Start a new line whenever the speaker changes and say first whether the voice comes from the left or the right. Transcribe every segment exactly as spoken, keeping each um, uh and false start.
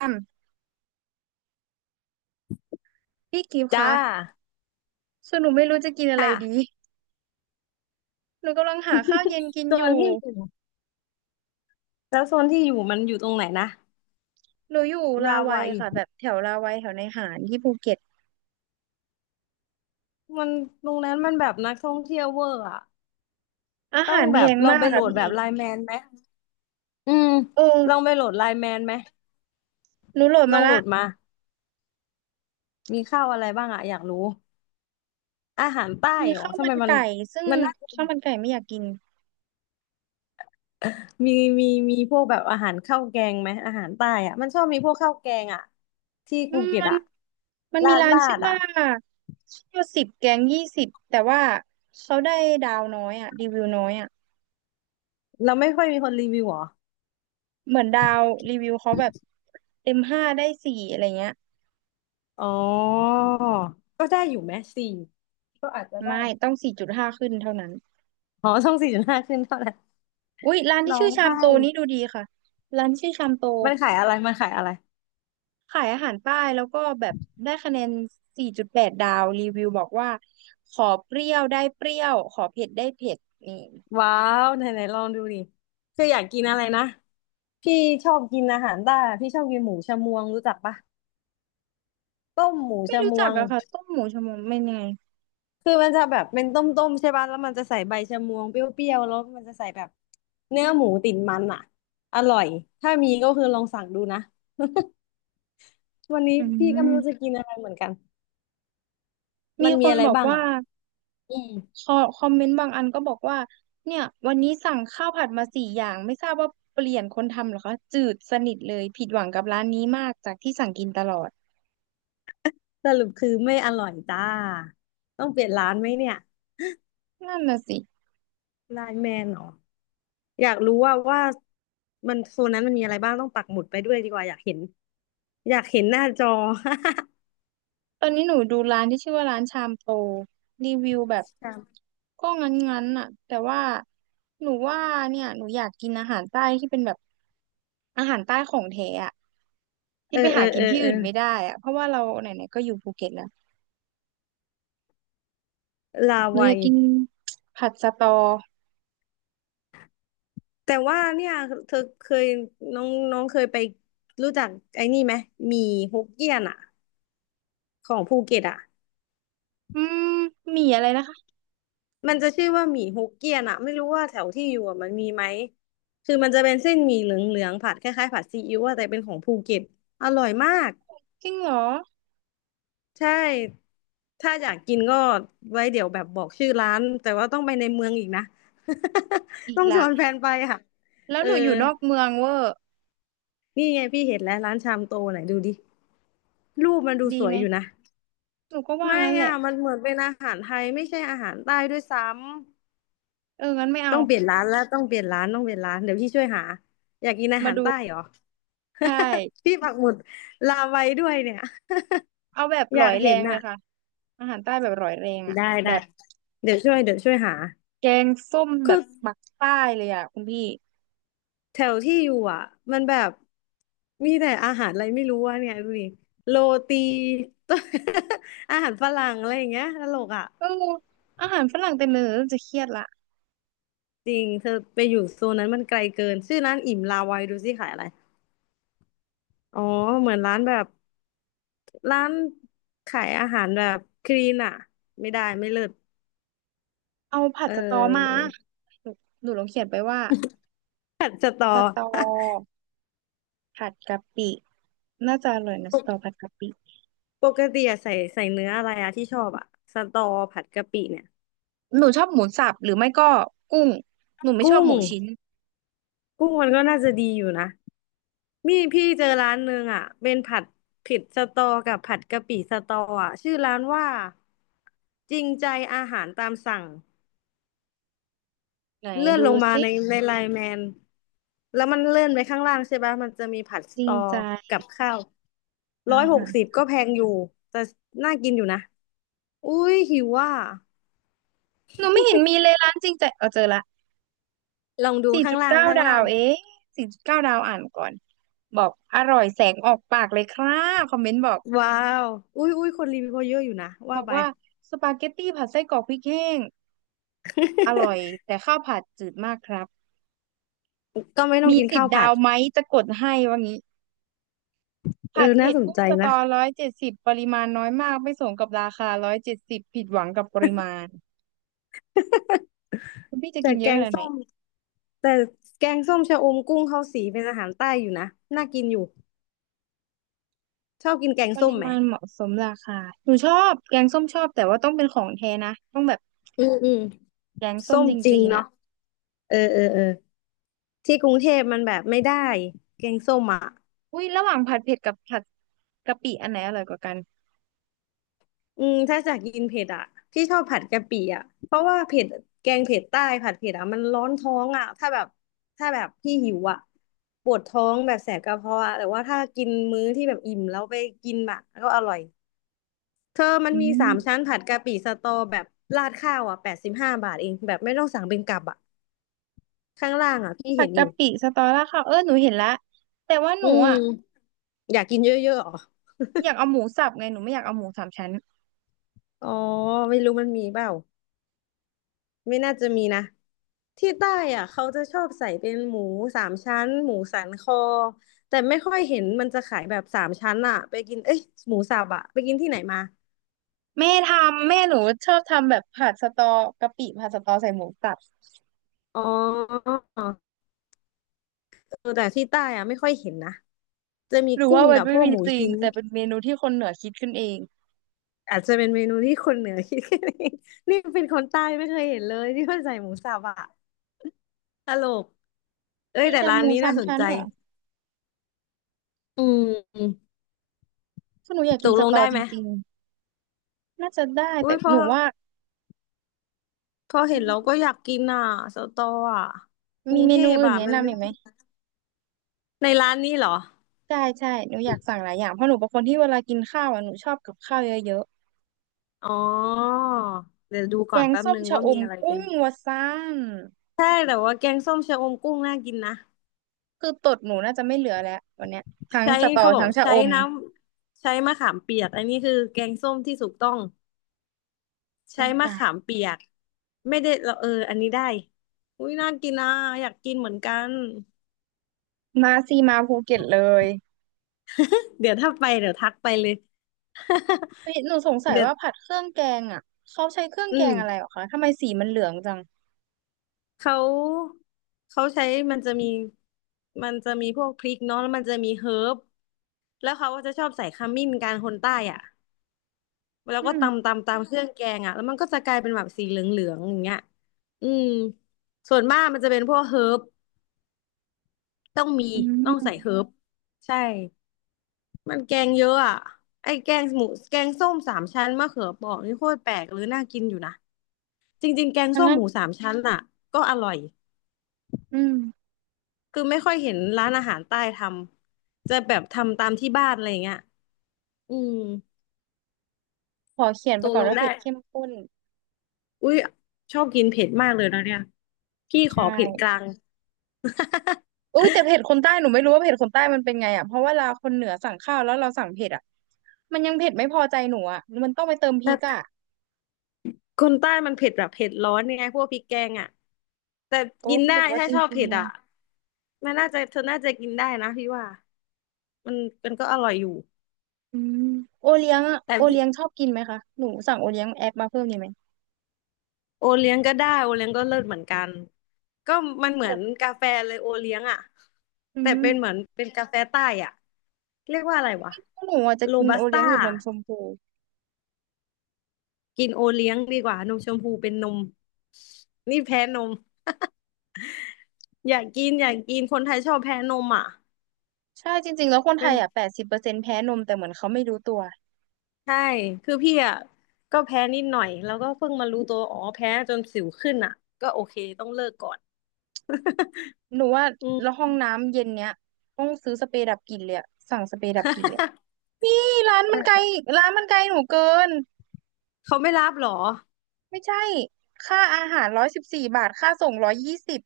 right: อืมพี่กิฟต์
left: จ้า
right: คะส่วนหนูไม่รู้จะกินอะไร
left: ค่ะ
right: ดี หนูกำลังหาข้าวเย็น กิน
left: โซ
right: อ
left: น
right: ยู่
left: ที่อยู่แล้วโซนที่อยู่มันอยู่ตรงไหนนะ
right: หนูอยู่ลา
left: รา
right: วั
left: วั
right: ย
left: ย
right: ค่ะแบบแถวลาวัยแถวในหาญที่ภูเก็ต
left: มันตรงนั้นมันแบบนักท่องเที่ยวเวอร์อะ
right: อา
left: ต้อ
right: หา
left: ง
right: รแพ
left: แบบ
right: ง
left: ลอง
right: มา
left: ไป
right: ก
left: โหล
right: ค่ะ
left: ดแบ
right: พี่
left: บไลน์แมนไหมอืม
right: เอ
left: ลอง
right: อ
left: ไปโหลดไลน์แมนไหม
right: หนูโหลด
left: ลอ
right: มา
left: งโหล
right: ละ
left: ดมามีข้าวอะไรบ้างอะอยากรู้อาหารใต้
right: มี
left: เหรอ
right: ข้าว
left: ทำ
right: มั
left: ไม
right: น
left: มัน
right: ไก่ซึ่ง
left: มันน่าจะ
right: ข้าวมันไก่ไม่อยากกิน
left: มีมีมีพวกแบบอาหารข้าวแกงไหมอาหารใต้อะมันชอบมีพวกข้าวแกงอะที่
right: อื
left: ภู
right: ม
left: เก็ต
right: มัน
left: อะ
right: มัน
left: ลา
right: มี
left: ด
right: ร้าน
left: ลา
right: ชื่อ
left: ดอะ
right: ว่าข้าวสิบแกงยี่สิบแต่ว่าเขาได้ดาวน้อยอะรีวิวน้อยอะ
left: เราไม่ค่อยมีคนรีวิวเหรอ
right: เหมือนดาวรีวิวเขาแบบเต็มห้าได้สี่อะไรเงี้ย
left: อ๋อ ก็ได้อยู่ไหมสี่ ก็อาจจะได้
right: ไม่ต้องสี่จุดห้าขึ้นเท่านั้น
left: อ๋อช่องสี่จุดห้าขึ้นเท่านั้น
right: อุ๊ยร้านที่
left: ร้อ
right: ชื่อ
left: ง
right: ชาม
left: ไห้
right: โตนี่ดูดีค่ะร้านที่ชื่อชามโต
left: มันขายอะไรมันขายอะไร
right: ขายอาหารใต้แล้วก็แบบได้คะแนนสี่จุดแปดดแปดดาวรีวิวบอกว่าขอเปรี้ยวได้เปรี้ยวขอเผ็ดได้เผ็ดนี่
left: ว้าวไหนไหนลองดูดิคืออยากกินอะไรนะ พี่ชอบกินอาหารใต้อะพี่ชอบกินหมูชะมวงรู้จักปะ ต้มหมู
right: ไม่
left: ชะ
right: รู้
left: ม
right: จั
left: ว
right: ก
left: ง
right: อะค่ะต้มหมูชะมวไม่นไง
left: คือมันจะแบบเป็นต้มๆใช่ปะแล้วมันจะใส่ใบชะมวงเปรี้ยวๆแล้วมันจะใส่แบบเนื้อหมูติดมันอ่ะอร่อยถ้ามีก็คือลองสั่งดูนะ วันนี้
right: อื
left: พี่ก็ไม่รู้จะ
right: ม
left: กินอะไรเหมือนกันมั
right: มี
left: น
right: ค
left: มี
right: น
left: อะไร
right: บอก
left: บ้าง
right: ว่า
left: อ่ะ อืม
right: คอคอมเมนต์บางอันก็บอกว่าเนี่ยวันนี้สั่งข้าวผัดมาสี่อย่างไม่ทราบว่าเปลี่ยนคนทำเหรอคะจืดสนิทเลยผิดหวังกับร้านนี้มากจากที่สั่งกินตลอด
left: สรุปคือไม่อร่อยจ้าต้องเปลี่ยนร้านไหมเนี่ย
right: นั่นน่ะสิ
left: ไลน์แมนเหรออยากรู้ว่าว่ามันโซนนั้นมันมีอะไรบ้างต้องปักหมุดไปด้วยดีกว่าอยากเห็นอยากเห็นหน้าจอ
right: ตอนนี้หนูดูร้านที่ชื่อว่าร้านชามโปรรีวิวแบบ
left: ครับ
right: ก็งั้นๆน่ะแต่ว่าหนูว่าเนี่ยหนูอยากกินอาหารใต้ที่เป็นแบบอาหารใต้ของแท้อะ
left: เอ
right: ที่
left: อ
right: ไป
left: เอ
right: หา
left: อ
right: กิ
left: เอ
right: น
left: อ
right: ที่
left: เออ
right: อื่นไม่ได้อะเพราะว่าเราไหนๆก็อยู่ภูเก็ตแล้ว
left: ลา
right: หนูอ
left: วั
right: ยาก
left: ย
right: กิน ผัดสะตอ
left: แต่ว่าเนี่ยเธอเคยน้องน้องเคยไปรู้จักไอ้นี่ไหมหมี่ฮกเกี้ยนอ่ะของภูเก็ตอ่ะ
right: อืมหมี่อะไรนะคะ
left: มันจะชื่อว่าหมี่ฮกเกี้ยนอะไม่รู้ว่าแถวที่อยู่อะมันมีไหมคือมันจะเป็นเส้นหมี่เหลืองๆผัดคล้ายๆผัดซีอิ๊วอะแต่เป็นของภูเก็ตอร่อยมาก
right: จริงเหรอ
left: ใช่ถ้าอยากกินก็ไว้เดี๋ยวแบบบอกชื่อร้านแต่ว่าต้องไปในเมืองอีกนะ
right: อี
left: ต้
right: ก
left: องช
right: ละ
left: วนแฟนไปค่ะ
right: แล้ว
left: เออ
right: หนูอยู่นอกเมืองเวอร์
left: นี่ไงพี่เห็นแล้วร้านชามโตไหนดูดิรูปมันดู
right: ดี
left: สว
right: ไหม
left: ยอยู่นะ
right: หนูก็ว่า
left: ไม่
right: งั้นแห
left: อ่ะ
right: ละ
left: มันเหมือนเป็นอาหารไทยไม่ใช่อาหารใต้ด้วยซ้ำ
right: เอองั้นไม่เอา
left: ต้องเปลี่ยนร้านแล้วต้องเปลี่ยนร้านต้องเปลี่ยนร้านเดี๋ยวพี่ช่วยหาอยากกินอา
right: มา
left: หาร
right: ดู
left: ใต้เหรอ
right: ใช่
left: พี่ปักหมุดลาไว้ด้วยเนี่ย
right: เอาแบบ ห
left: อ
right: ลอ
left: ยาก
right: ยแร
left: เห็น
right: งเลย
left: อ่ะ
right: ค่ะ อาหารใต้แบบอร่อยแรงอ่ะ
left: ได้
right: แบ
left: ได้
right: บ
left: เดี๋ยวช่วยเดี๋ยวช่วยหา
right: แกงส้มแบ
left: คือ
right: บปักใต้เลยอ่ะคุณพี่
left: แถวที่อยู่อ่ะมันแบบมีแต่อาหารอะไรไม่รู้อ่ะเนี่ยดูดิโรตี อาหารฝรั่งอะไรอย่างเงี้ยตลกอ่ะ
right: เอออาหารฝรั่งเต็มเลยเริ่มจะเครียดละ
left: จริงเธอไปอยู่โซนนั้นมันไกลเกินชื่อร้านอิ่มลาไว้ดูสิขายอะไร อ๋อเหมือนร้านแบบร้านขายอาหารแบบคลีนอ่ะไม่ได้ไม่เลิศ
right: เอาผัด
left: เ
right: สะตอมา
left: ออ
right: หนูหนูลองเขียนไปว่า
left: ผัดสตอ
right: สะตอผัดกะปิน่าจะอร่อย นะ
left: ป
right: สะต
left: ก
right: อผัดกะปิ
left: ปกติอะใส่ใส่เนื้ออะไรอะที่ชอบอะสตอผัดกะปิเนี่ย
right: หนูชอบหมูสับหรือไม่ก็กุ้งหนูไม่ช
left: กุ้
right: อบ
left: ง
right: หมูชิ้น
left: กุ้งมันก็น่าจะดีอยู่นะมีพี่เจอร้านหนึงอะเป็นผัดผิดสตอกับผัดกะปิสตออะชื่อร้านว่าจริงใจอาหารตามสั่ง
right: ไหน
left: เลื่อน
right: ดู
left: ลงมา
right: สิ
left: ในในไลน์แมนแล้วมันเลื่อนไปข้างล่างใช่ปะมันจะมีผัดส
right: จริ
left: ต
right: ง
left: อ
right: ใจ
left: กับข้าว
right: อา
left: ร้อยหก
right: หาร
left: สิบก็แพงอยู่ แต่น่ากินอยู่นะ อุ้ยหิวว่า
right: หนูไม่เห็นมีเลยร้านจริงใจเอาเจอละ
left: ลองดู
right: สี่
left: ข้า
right: จุ
left: ง
right: ด
left: ล่าง
right: เก้า
left: ข้าง
right: ดา
left: ล่า
right: ว
left: ง
right: เองสี่จุดเก้าดาวอ่านก่อนบอกอร่อยแสงออกปากเลยครับคอมเมนต์บอก
left: ว้าว อุ้ยอุ้ยคนรีวิวเขาเยอะอยู่นะ
right: บ
left: ว่า
right: อก
left: ไป
right: ว่าสปาเกตตี้ผัดไส้กรอกพริกแห้งอร่อยแต่ข้าวผัดจืดมากครับ
left: ก็ไม่ต้อง
right: มี
left: กิน
right: สิบ
left: ข้าวผั
right: ดา
left: ด
right: วไหมจะกดให้ว่างี้
left: เออ
right: ผัด
left: น่า
right: เผ็ด
left: สน
right: กุ้ง
left: ใจ
right: สต
left: นะ
right: อร้อยเจ็ดสิบปริมาณน้อยมากไม่สมกับราคาร้อยเจ็ดสิบผิดหวังกับปริมาณคุณพี่จะ
left: แต่
right: กินเย
left: แก
right: อะข
left: ง
right: นาดไหน
left: ส้มแต่แกงส้มชะอมกุ้งข้าวสีเป็นอาหารใต้อยู่นะ น่ากินอยู่ชอบกินแกง
right: ป
left: ส้
right: ริ
left: มไหม
right: มาณเหมาะสมราคาหนูชอบแกงส้มชอบแต่ว่าต้องเป็นของแท้นะต้องแบบ
left: อืมอืม
right: แกงส้
left: ส้
right: ม
left: ม
right: จ
left: จริง
right: ริงๆ
left: เนาะ
right: อ่ะ
left: เออเออเออ ที่กรุงเทพมันแบบไม่ได้แกงส้มอ่ะ
right: อุ้ยระหว่างผัดเผ็ดกับผัดกะปิอันไหนอร่อยกว่ากัน
left: อืมถ้าจากกินเผ็ดอ่ะพี่ชอบผัดกะปิอ่ะเพราะว่าเผ็ดแกงเผ็ดใต้ผัดเผ็ดอ่ะมันร้อนท้องอ่ะถ้าแบบถ้าแบบพี่หิวอ่ะปวดท้องแบบแสบกระเพาะอะแต่ว่าถ้ากินมื้อที่แบบอิ่มแล้วไปกินแบบก็อร่อยเธอมัน
right: อื
left: มีสามชั้น
right: ม
left: ผัดกะปิสตอแบบราดข้าวอ่ะแปดสิบห้าบาทเองแบบไม่ต้องสั่งเป็นกับอ่ะข้างล่างอ่ะพี่
right: ผั
left: เห็
right: ด
left: นอ
right: กะ
left: ยู่
right: ปิสตอราค่าเออหนูเห็นละแต่ว่าห
left: อื
right: นูอ่ะ
left: มอยากกินเยอะๆเหรอ
right: อยากเอาหมูสับไงหนูไม่อยากเอาหมูสามชั้น
left: อ๋อไม่รู้มันมีเปล่า ไม่น่าจะมีนะที่ใต้อ่ะเขาจะชอบใส่เป็นหมูสามชั้นหมูสันคอแต่ไม่ค่อยเห็นมันจะขายแบบสามชั้นอ่ะไปกินเอ้ยหมูสับอ่ะไปกินที่ไหนมา
right: แม่ทำแม่หนูชอบทำแบบผัดสตอกะปิผัดสตอใส่หมูสับ
left: อ๋อเออแต่ที่ใต้อ่ะไม่ค่อยเห็นนะจะมี
right: หรือ
left: กุ้
right: ว่า
left: ง
right: มั
left: กั
right: น
left: บ
right: ไม่
left: พวก
right: มี
left: หมู
right: จริง
left: ชิ้น
right: แต่เป็นเมนูที่คนเหนือคิดขึ้นเอง
left: อาจจะเป็นเมนูที่คนเหนือคิดกันเอง นี่เป็นคนใต้ไม่เคยเห็นเลยที่ว่าใส่หมูสับอ่ะตลกเอ้ย
right: มี
left: แต่
right: แต่
left: ร้า
right: ห
left: น
right: มู
left: นี้
right: สา
left: น่า
right: ม
left: สน
right: ชั้น
left: ใจ
right: เหรอ
left: อืม
right: ถ้าหนูอยาก
left: ต
right: กิน
left: ก
right: ส
left: ลง
right: ตอ
left: ได้
right: จ
left: ไหม
right: ริงๆน่าจะได้
left: อุ้
right: แต่
left: ยพ
right: ห
left: อ
right: นูว่า
left: พอเห็
right: อื
left: นแล้วก็
right: ม
left: อยากกินอ่ะสตออ่ะกรุ
right: มี
left: ง
right: เม
left: เท
right: นู
left: พ
right: อื่น
left: อ่ะ
right: แนะ
left: มัน
right: นำอีกไหม
left: ในร้านนี้เหรอ
right: ใช่ใช่หนูอยากสั่งหลายอย่างเพราะหนูเป็นคนที่เวลากินข้าวอ่ะหนูชอบกับข้าวเยอะ
left: อ๋อเดี๋ยวดู
right: แก
left: ก่อน
right: ง
left: แป๊บ
right: ส้ม
left: นึง
right: ชะ
left: ว่า
right: อ
left: มี
right: ม
left: อะไรกิ
right: กุ้
left: น
right: งวะซ่าน
left: ใช่แต่ว่าแกงส้มชะอมกุ้งน่ากินนะ
right: คือตดหนูน่าจะไม่เหลือแล้ววันเนี้ยทั้ง
left: ใช้
right: สตอ
left: เขาบอ
right: ทั้
left: ก
right: งชะ
left: ใช้
right: อม
left: น้ำใช้มะขามเปียกอันนี้คือแกงส้มที่ถูกต้อง
right: โอ้
left: ใช้
right: ย
left: มะ
right: ตา
left: ขา
right: ย
left: มเปียกไม่ได้เราเอออันนี้ได้อุ้ยน่ากินนะอยากกินเหมือนกัน
right: มาซีมาภูเก็ตเลย
left: เดี๋ยวถ้าไปเดี๋ยวทักไปเลย
right: เฮ้ยหนูสง สัย
left: เดี๋ยว
right: ว่าผัดเครื่องแกงอ่ะเขาใช้เครื่อง
left: อื
right: แก
left: ม
right: งอะไรหรอคะทำไมสีมันเหลืองจัง
left: เขาเขาใช้มันจะมีมันจะมีพวกพริกเนาะแล้วมันจะมีเฮิร์บแล้วเขาก็จะชอบใส่ขมิ้นกันคนใต้อ่ะแล้ว
right: อื
left: ก็
right: ม
left: ตำตำตำเครื่องแกงอ่ะแล้วมันก็จะกลายเป็นแบบสีเหลืองๆอย่างเงี้ยอืมส่วนมากมันจะเป็นพวกเฮิร์บต้องมี
right: อื
left: ต้องใส่เฮิ
right: ม
left: ร์บใช่ มันแกงเยอะอ่ะไอ้แกงหมูแกงส้มสามชั้นมะเขือเปราะนี่โคตรแปลกหรือน่ากินอยู่นะจริงๆแกง
right: ดัง
left: ส้ม
right: นั้น
left: หมูสามชั้นอ่ะก็อร่อย
right: อืม
left: คือไม่ค่อยเห็นร้านอาหารใต้ทำจะแบบทำตามที่บ้านอะไรอเงี้ยอืม
right: ขอเขียน
left: ต
right: ไป
left: ก
right: ก่อ
left: ล
right: น
left: ง
right: ว่า
left: ได้
right: เผ็ดเข้มข้น
left: อุ้ยชอบกินเผ็ดมากเลยนะเนี่ยพี่ข
right: ใช่
left: อเผ็ดกลาง
right: อุ้ยแต่เผ็ดคนใต้หนูไม่รู้ว่าเผ็ดคนใต้มันเป็นไงอ่ะเพราะว่าเราคนเหนือสั่งข้าวแล้วเราสั่งเผ็ดอ่ะมันยังเผ็ดไม่พอใจหนูอ่ะมันต้องไปเติมพริกอ่ะ
left: คนใต้มันเผ็ดแบบเผ็ดร้อนไงพวกพริกแกงอ่ะแต่
right: โอ้
left: กิน
right: ห
left: ได้
right: รือว่า
left: ถ้า
right: จ
left: ชอบ
right: ริง
left: เผ็ดอ่ะมันน่าจะเธอน่าจะกินได้นะพี่ว่ามันมันก็อร่อยอยู่
right: อืมโอเลี้ยงอะ
left: แต่
right: โอ
left: พี่
right: เลี้ยงชอบกินไหมคะหนูสั่งโอเลี้ยงแอปมาเพิ่มดีไหม
left: โอเลี้ยงก็ได้โอเลี้ยงก็เลิศเหมือนกันก็มัน
right: ห
left: เหมื
right: นู
left: อนกาแฟเลยโอเลี้ยงอ่ะ
right: อื
left: แต่
right: ม
left: เป็นเหมือนเป็นกาแฟใต้อ่ะเรียกว่าอะไรวะ
right: หนูอาจจะ
left: โร
right: กิน
left: บั
right: โอ
left: ส
right: เลี้
left: ต้า
right: ยงหรือนมชมพู
left: กินโอเลี้ยงดีกว่านมชมพูเป็นนมนี่แพ้นมอยากกินอยากกินคนไทยชอบแพ้นมอ่ะ
right: ใช่จริงๆแล้วคนไท
left: เป็น
right: ยอ่ะแปดสิบเปอร์เซ็นต์แพ้นมแต่เหมือนเขาไม่รู้ตัว
left: ใช่คือพี่อ่ะก็แพ้นิดหน่อยแล้วก็เพิ่งมารู้ตัวอ๋อแพ้จนสิวขึ้นอ่ะก็โอเคต้องเลิกก่อน
right: หนูว่า
left: อืม
right: แล้วห้องน้ำเย็นเนี้ยต้องซื้อสเปรย์ดับกลิ่นเลยอะสั่งสเปรย์ดับกลิ่นเลยนี่ร้านมันไกลร้านมันไกลหนูเกิน
left: เขาไม่รับเหรอ
right: ไม่ใช่ค่าอาหารร้อยสิบสี่บาทค่าส่งร้อยยี่สิบ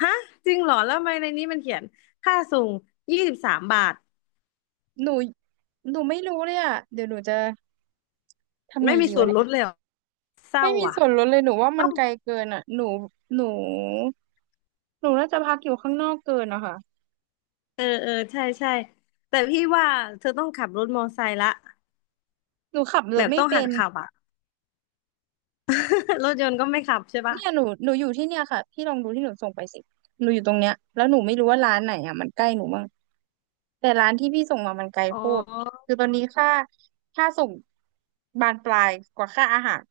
left: ฮะจริงเหรอแล้วทำไมในนี้มันเขียนค่าส่งยี่สิบสามบาท
right: หนูหนูไม่รู้เลยอ่ะเดี๋ยวหนูจะทำไง
left: ไม่มี
right: ดี
left: ส่
right: วะ
left: วนลดเลยเหรอเศร้า
right: ไม่มี
left: อ่ะ
right: ส่วนลดเลยหนูว่ามั
left: ต้อ
right: น
left: ง
right: ไกลเกินอ่ะหนูหนูหนูน่าจะพักอยู่ข้างนอกเกินนะคะ
left: เออเออใช่ใช่แต่พี่ว่าเธอต้องขับรถมอไซค์ละ
right: หนูขับร
left: แบ
right: ถ
left: บ
right: ไม่
left: ต้องหั
right: เป็
left: ด
right: น
left: ขับอ่ะ รถยนต์ก็ไม่ขับใช่ปะ
right: เนี่ยหนูหนูอยู่ที่เนี่ยค่ะพี่ลองดูที่หนูส่งไปสิหนูอยู่ตรงเนี้ยแล้วหนูไม่รู้ว่าร้านไหนอ่ะมันใกล้หนูบ้างแต่ร้านที่พี่ส่งมามันไกล
left: อ๋อ
right: โคตรคือตอนนี้ค่าค่าส่งบานปลายกว่าค่าอาหาร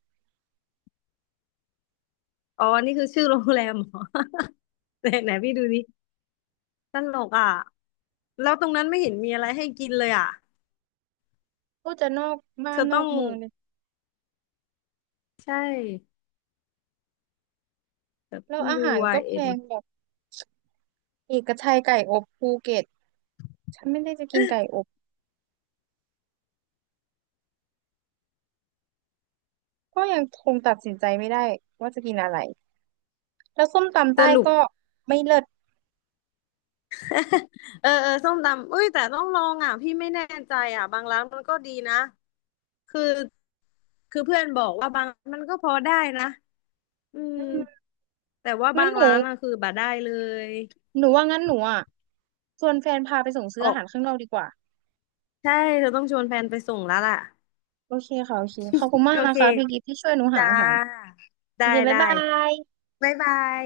left: อ๋อนี่คือชื่อโรงแรมเหรอ ไหนไหนพี่ดูดิตลกอ่ะแล้วตรงนั้นไม่เห็นมีอะไรให้กินเลยอ่ะ
right: ก็จะนอกบ้า
left: เธ
right: น
left: อ
right: น
left: ต้
right: อ
left: อ
right: ก
left: ง
right: เมืองเลย
left: ใช่แต่
right: แล้วอา
left: ยู
right: หาร
left: ไอ
right: ก็แพ
left: เอน
right: งแบบเอกชัยไก่อบภูเก็ตฉันไม่ได้จะกินไก่อบ ก็ยังคงตัดสินใจไม่ได้ว่าจะกินอะไร แล้วส้มตำ
left: ส
right: ใต้
left: รุป
right: ก็ไม่เลิศ
left: เออเออส้มตำอุ้ยแต่ต้องลองอ่ะพี่ไม่แน่ใจอ่ะบางร้านมันก็ดีนะคือคือเพื่อนบอกว่าบางมันก็พอได้นะอื
right: อื
left: ม
right: ม
left: แต่ว่า
right: งั้
left: บา
right: น
left: ง
right: หนู
left: ร้านอ่ะคือบ่ได้เลย
right: หนูว่างั้นหนูอ่ะชวนแฟนพาไปส่งซื้อ
left: โอ้
right: อาหารข้างนอกดีกว่า
left: ใช่เธอต้องชวนแฟนไปส่งแล้วล่ะ
right: โอเคค่ะโอเคขอบคุณมาก
left: โอ
right: นะ
left: เค
right: คะพี่กิฟที่ช่วยหนูหา
left: จ้า
right: อาหาร โอ
left: ได้
right: เคบ๊าย
left: ได้
right: บาย
left: บ๊ายบาย